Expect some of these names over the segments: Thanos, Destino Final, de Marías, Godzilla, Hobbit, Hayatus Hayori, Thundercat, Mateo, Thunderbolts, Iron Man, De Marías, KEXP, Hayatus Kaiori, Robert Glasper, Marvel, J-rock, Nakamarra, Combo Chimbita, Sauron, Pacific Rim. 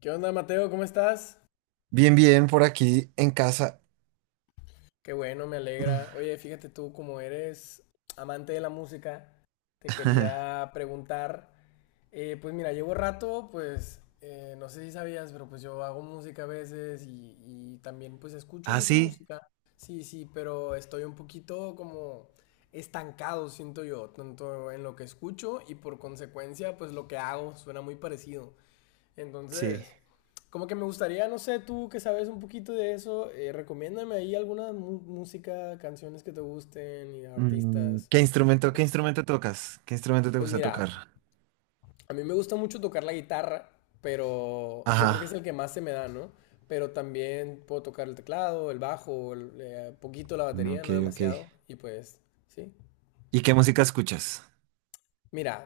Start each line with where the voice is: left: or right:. left: ¿Qué onda, Mateo? ¿Cómo estás?
right: Bien, bien, por aquí en casa.
left: Qué bueno, me
right: Mm.
left: alegra. Oye, fíjate tú, como eres amante de la música, te quería preguntar, pues mira, llevo rato, no sé si sabías, pero pues yo hago música a veces y también pues escucho
right: Ah,
left: mucha
right: sí,
left: música, sí, sí, pero estoy un poquito como estancado, siento yo, tanto en lo que escucho y por consecuencia pues lo que hago suena muy parecido.
right: sí.
left: Entonces, como que me gustaría, no sé, tú que sabes un poquito de eso, recomiéndame ahí alguna música, canciones que te gusten y artistas, no
right: Qué
left: sé.
right: instrumento tocas? ¿Qué instrumento te
left: Pues
right: gusta
left: mira,
right: tocar?
left: a mí me gusta mucho tocar la guitarra, pero yo creo que es
right: Ajá.
left: el que más se me da, ¿no? Pero también puedo tocar el teclado, el bajo, poquito la
right: no,
left: batería,
right: Ok,
left: no
right: ok.
left: demasiado, y pues, sí.
right: ¿Y qué música escuchas?
left: Mira,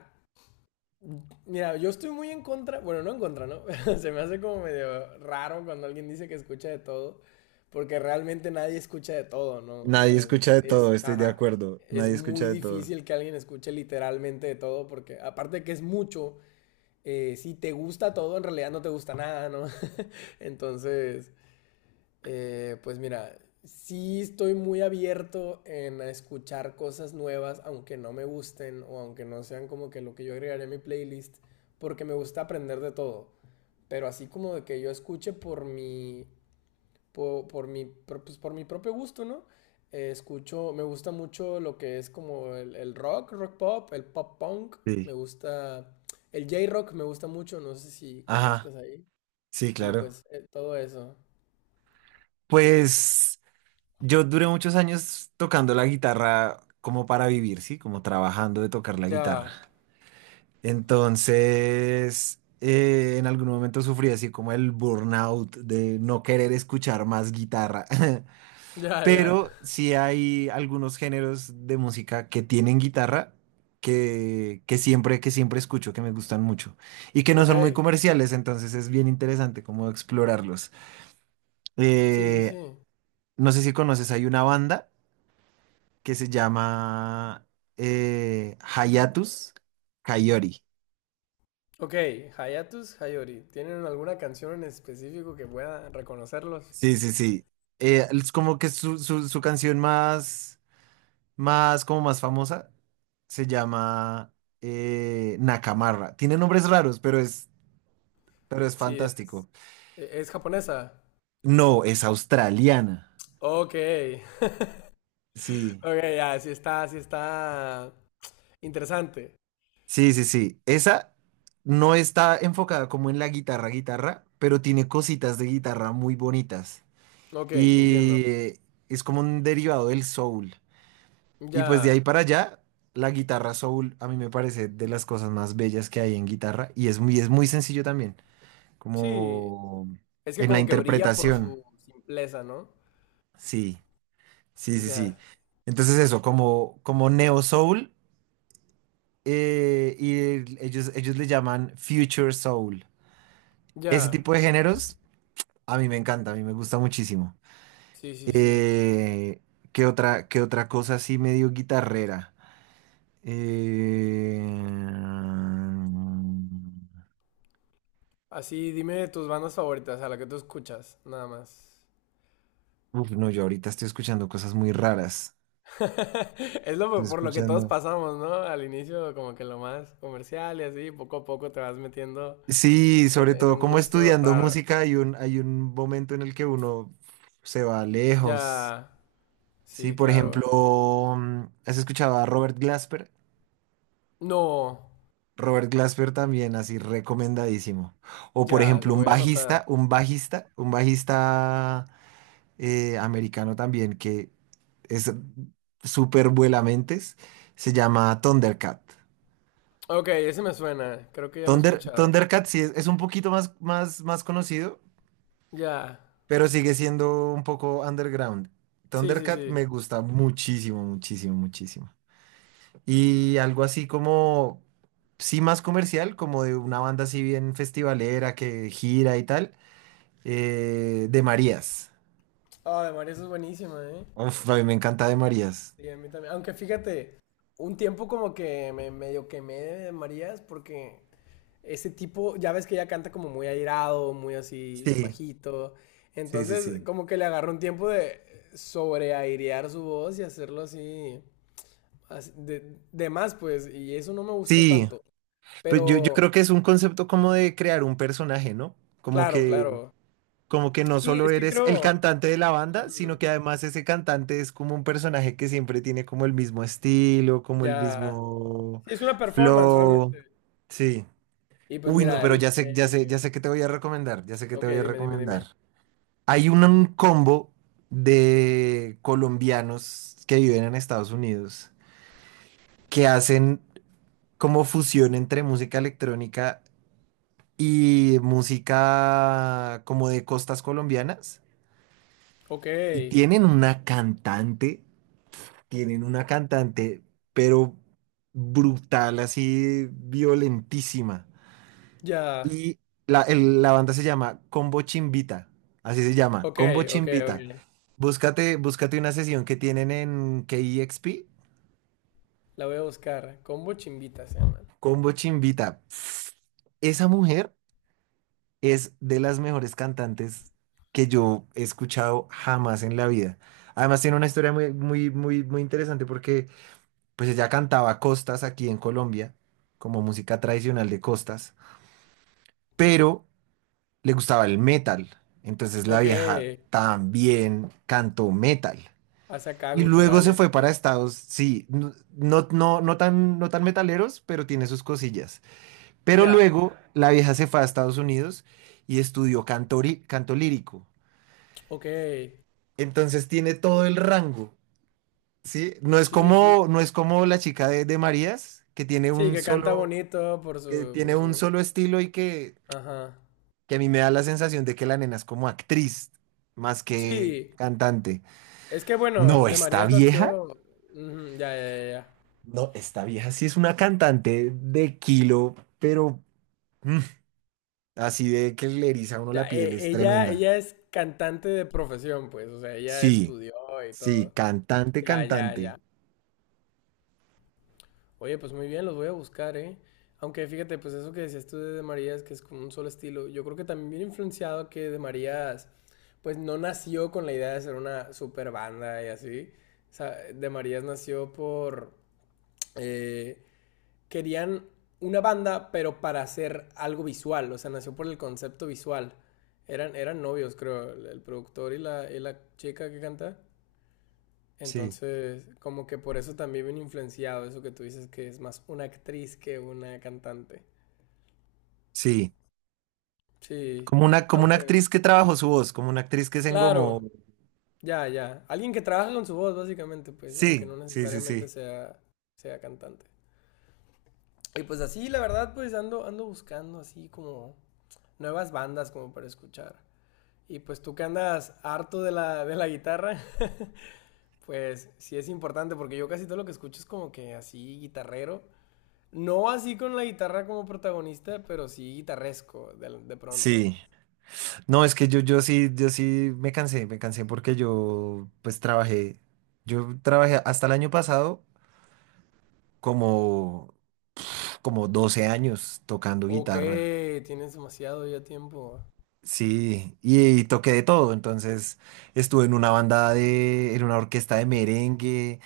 left: Mira, yo estoy muy en contra, bueno, no en contra, ¿no? Se me hace como medio raro cuando alguien dice que escucha de todo, porque realmente nadie escucha de todo, ¿no? O
right: Nadie
left: sea,
right: escucha de todo, estoy de
left: ajá,
right: acuerdo.
left: es
right: Nadie escucha
left: muy
right: de todo.
left: difícil que alguien escuche literalmente de todo, porque aparte de que es mucho, si te gusta todo, en realidad no te gusta nada, ¿no? Entonces, pues mira, sí estoy muy abierto en a escuchar cosas nuevas, aunque no me gusten o aunque no sean como que lo que yo agregaría a mi playlist, porque me gusta aprender de todo. Pero así como de que yo escuche por mi propio gusto, ¿no? Escucho, me gusta mucho lo que es como el rock, rock pop, el pop punk. Me
right: Sí.
left: gusta, el J-rock me gusta mucho, no sé si
right: Ajá.
left: conozcas ahí.
right: Sí,
left: Y
right: claro.
left: pues todo eso.
right: Pues yo duré muchos años tocando la guitarra como para vivir, ¿sí? Como trabajando de tocar la guitarra.
left: Ya,
right: Entonces, en algún momento sufrí así como el burnout de no querer escuchar más guitarra.
left: ya, ya.
right: Pero sí hay algunos géneros de música que tienen guitarra que siempre, que siempre escucho, que me gustan mucho y que no
left: Ok,
right: son muy comerciales, entonces es bien interesante como explorarlos.
left: sí, sí,
right: Eh,
left: sí.
right: no sé si conoces, hay una banda que se llama Hayatus Kaiori.
left: Ok, Hayatus Hayori. ¿Tienen alguna canción en específico que pueda reconocerlos?
right: Sí, sí, sí. Es como que su canción más, más, como más famosa se llama Nakamarra. Tiene nombres raros, pero es
left: Sí, es,
right: fantástico.
left: es japonesa.
right: No, es australiana.
left: Ok,
right: Sí,
left: ok, ya, sí está interesante.
right: sí, sí, sí. Esa no está enfocada como en la guitarra, guitarra, pero tiene cositas de guitarra muy bonitas.
left: Ok, entiendo.
right: Y es como un derivado del soul. Y pues de
left: Ya,
right: ahí para allá, la guitarra soul a mí me parece de las cosas más bellas que hay en guitarra y es muy sencillo también,
left: sí,
right: como
left: es que
right: en la
left: como que brilla por
right: interpretación.
left: su simpleza, ¿no?
right: Sí, sí, sí, sí.
left: Ya,
right: Entonces eso, como, como neo soul ellos, ellos le llaman future soul. Ese
left: ya,
right: tipo de géneros a mí me encanta, a mí me gusta muchísimo.
left: sí, sí, sí.
right: Eh, qué otra cosa así medio guitarrera? Eh,
left: Así, dime tus bandas favoritas, a la que tú escuchas, nada más.
right: Uf, no, yo ahorita estoy escuchando cosas muy raras.
left: Es
right: Estoy
left: lo por lo que todos
right: escuchando.
left: pasamos, ¿no? Al inicio como que lo más comercial y así, poco a poco te vas metiendo
right: Sí, sobre
left: en
right: todo
left: un
right: como
left: gusto
right: estudiando
left: raro.
right: música hay un momento en el que uno se va lejos.
left: Ya,
right: Sí,
left: sí,
right: por
left: claro.
right: ejemplo, mm, ¿has escuchado a Robert Glasper?
left: No,
right: Robert Glasper también, así recomendadísimo. O por
left: ya, lo
right: ejemplo,
left: voy a anotar.
right: un bajista americano también que es súper vuelamentes, se llama Thundercat.
left: Ok, ese me suena, creo que ya lo he escuchado.
right: Thundercat sí es un poquito más conocido,
left: Ya,
right: pero sigue siendo un poco underground.
left: sí, sí,
right: Thundercat
left: sí.
right: me gusta muchísimo, muchísimo, muchísimo. Y algo así como, sí más comercial, como de una banda así bien festivalera que gira y tal, de Marías.
left: Ah, de María, eso es buenísima, ¿eh?
right: Uf, a mí me encanta de Marías.
left: Sí, a mí también. Aunque fíjate, un tiempo como que me medio quemé de Marías porque ese tipo, ya ves que ella canta como muy airado, muy así
right: Sí,
left: bajito.
right: sí, sí,
left: Entonces,
right: sí.
left: como que le agarró un tiempo de sobreairear su voz y hacerlo así, de más, pues, y eso no me gustó
right: Sí,
left: tanto.
right: pues yo
left: Pero,
right: creo que es un concepto como de crear un personaje, ¿no? Como
left: claro,
right: que
left: claro.
right: Como que no
left: Sí,
right: solo
left: es que
right: eres el
left: creo,
right: cantante de la banda,
left: ujú,
right: sino que además ese cantante es como un personaje que siempre tiene como el mismo estilo, como el
left: ya,
right: mismo
left: sí, es una performance
right: flow.
left: realmente.
right: Sí.
left: Y pues
right: Uy, no,
left: mira,
right: pero ya sé, ya sé, ya sé que te voy a recomendar, ya sé que
left: ok,
right: te voy a
left: dime, dime, dime.
right: recomendar. Un combo de colombianos que viven en Estados Unidos que hacen como fusión entre música electrónica y música como de costas colombianas.
left: Ok,
right: Y tienen una cantante, pero brutal, así violentísima.
left: ya,
right: Y la banda se llama Combo Chimbita, así se llama,
left: ok,
right: Combo
left: ok,
right: Chimbita.
left: ok.
right: Búscate, búscate una sesión que tienen en KEXP,
left: La voy a buscar. Combo Chimbita se llama.
right: Combo Chimbita. Esa mujer es de las mejores cantantes que yo he escuchado jamás en la vida. Además tiene una historia muy, muy, muy, muy interesante porque pues ella cantaba costas aquí en Colombia, como música tradicional de costas, pero le gustaba el metal. Entonces la
left: Ok,
right: vieja también cantó metal.
left: hace acá
right: Y luego se
left: guturales y
right: fue para
left: todo.
right: Estados, sí, no, no, no, no tan, no tan metaleros, pero tiene sus cosillas. Pero
left: Ya,
right: luego la vieja se fue a Estados Unidos y estudió canto, canto lírico.
left: ok.
right: Entonces tiene todo el rango, ¿sí? No es
left: Sí, sí.
right: como,
left: Sí,
right: no es como la chica de Marías, que tiene
left: sí,
right: un
left: que canta
right: solo,
left: bonito por
right: que
left: su, por
right: tiene un
left: su.
right: solo estilo y
left: Ajá.
right: que a mí me da la sensación de que la nena es como actriz más que
left: Sí,
right: cantante.
left: es que bueno,
right: No,
left: de
right: esta
left: Marías
right: vieja,
left: nació. Ujú, ya, ya, ya.
right: no, esta vieja sí es una cantante de kilo, pero mm, así de que le eriza a uno
left: Ya,
right: la
left: ya,
right: piel, es
left: ella,
right: tremenda.
left: ella es cantante de profesión, pues. O sea, ella
right: Sí,
left: estudió y
right: sí,
left: todo.
right: cantante,
left: Ya, ya, ya.
right: cantante.
left: Oye, pues muy bien, los voy a buscar, ¿eh? Aunque fíjate, pues eso que decías tú de De Marías, que es como un solo estilo, yo creo que también viene influenciado que De Marías, pues no nació con la idea de ser una super banda y así. O sea, De Marías nació por... eh, querían una banda, pero para hacer algo visual, o sea, nació por el concepto visual. Eran novios, creo, el productor y y la chica que canta.
right: Sí,
left: Entonces, como que por eso también viene influenciado eso que tú dices que es más una actriz que una cantante.
right: sí.
left: Sí,
right: Como una
left: aunque,
right: actriz que trabajó su voz, como una actriz que se engomó.
left: claro, ya, ya. Alguien que trabaja con su voz, básicamente, pues, aunque
right: Sí,
left: no
right: sí, sí,
left: necesariamente
right: sí.
left: sea, sea cantante. Y pues así, la verdad, pues ando, ando buscando así como nuevas bandas como para escuchar. Y pues tú que andas harto de de la guitarra, pues sí es importante porque yo casi todo lo que escucho es como que así guitarrero. No así con la guitarra como protagonista, pero sí guitarresco de pronto.
right: Sí. No, es que yo sí, yo sí me cansé porque yo pues trabajé, yo trabajé hasta el año pasado como, como 12 años tocando
left: Ok,
right: guitarra.
left: tienes demasiado ya tiempo.
right: Sí, y toqué de todo, entonces estuve en en una orquesta de merengue,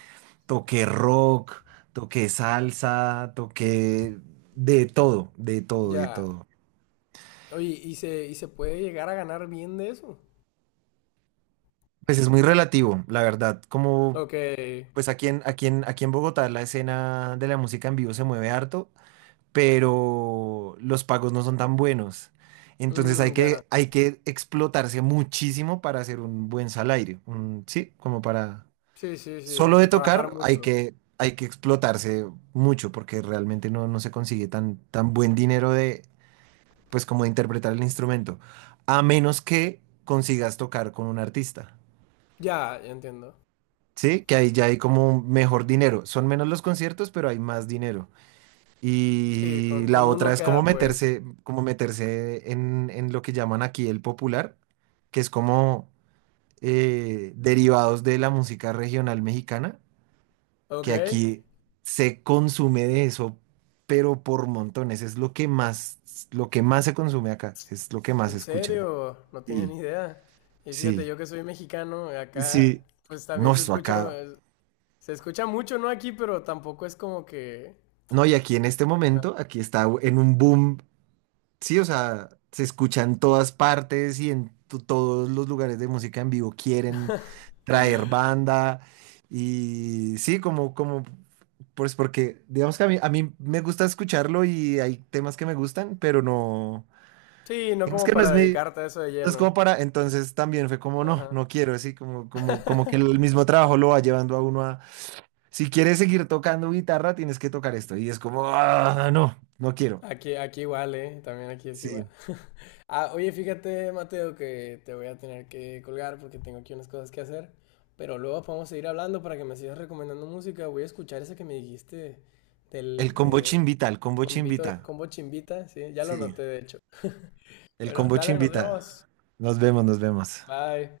right: toqué rock, toqué salsa, toqué de todo, de todo, de
left: Ya.
right: todo.
left: Oye, ¿y y se puede llegar a ganar bien de eso?
right: Pues es muy relativo, la verdad, como
left: Ok.
right: pues aquí en Bogotá la escena de la música en vivo se mueve harto, pero los pagos no son tan buenos. Entonces
left: Mm, ya.
right: hay que explotarse muchísimo para hacer un buen salario. Sí, como para...
left: Sí, sí, sí. O
right: Solo de
left: sea, trabajar
right: tocar
left: mucho.
right: hay que explotarse mucho porque realmente no, no se consigue tan, tan buen dinero de, pues como de interpretar el instrumento, a menos que consigas tocar con un artista.
left: Ya, ya entiendo.
right: Sí, que ahí ya hay como un mejor dinero. Son menos los conciertos, pero hay más dinero.
left: Sí,
right: Y la
left: con uno
right: otra es como
left: queda pues.
right: como meterse en lo que llaman aquí el popular, que es como derivados de la música regional mexicana,
left: Ok.
right: que aquí se consume de eso, pero por montones. Es lo que más se consume acá, es lo que más
left: ¿En
right: se escucha.
left: serio? No tienen
right: Sí,
left: ni idea. Y fíjate,
right: sí,
left: yo que soy mexicano, acá
right: sí.
left: pues
right: No,
left: también se
right: esto
left: escucha,
right: acá.
left: se escucha mucho, ¿no? Aquí, pero tampoco es como que...
right: No, y aquí en este
left: Ajá.
right: momento, aquí está en un boom. Sí, o sea, se escucha en todas partes y en todos los lugares de música en vivo quieren traer banda. Y sí, como, como, pues porque, digamos que a a mí me gusta escucharlo y hay temas que me gustan, pero no,
left: Sí, no
right: digamos
left: como
right: que no
left: para
right: es mi,
left: dedicarte
right: no
left: a eso de
right: es
left: lleno.
right: como para, entonces también fue como, no,
left: Ajá.
right: no quiero, así como que el mismo trabajo lo va llevando a uno a, si quieres seguir tocando guitarra, tienes que tocar esto. Y es como, ah, no, no quiero.
left: Aquí, aquí igual, ¿eh? También aquí es
right: Sí.
left: igual. Ah, oye, fíjate, Mateo, que te voy a tener que colgar porque tengo aquí unas cosas que hacer. Pero luego podemos seguir hablando para que me sigas recomendando música. Voy a escuchar esa que me dijiste
right: El
left: del,
right: combo
left: de
right: chimbita, el combo chimbita.
left: Combito, Combo Chimbita, sí, ya lo
right: Sí,
left: noté de hecho.
right: el
left: Bueno,
right: kombucha
left: dale, nos
right: invita.
left: vemos.
right: Nos vemos, nos vemos.
left: Bye.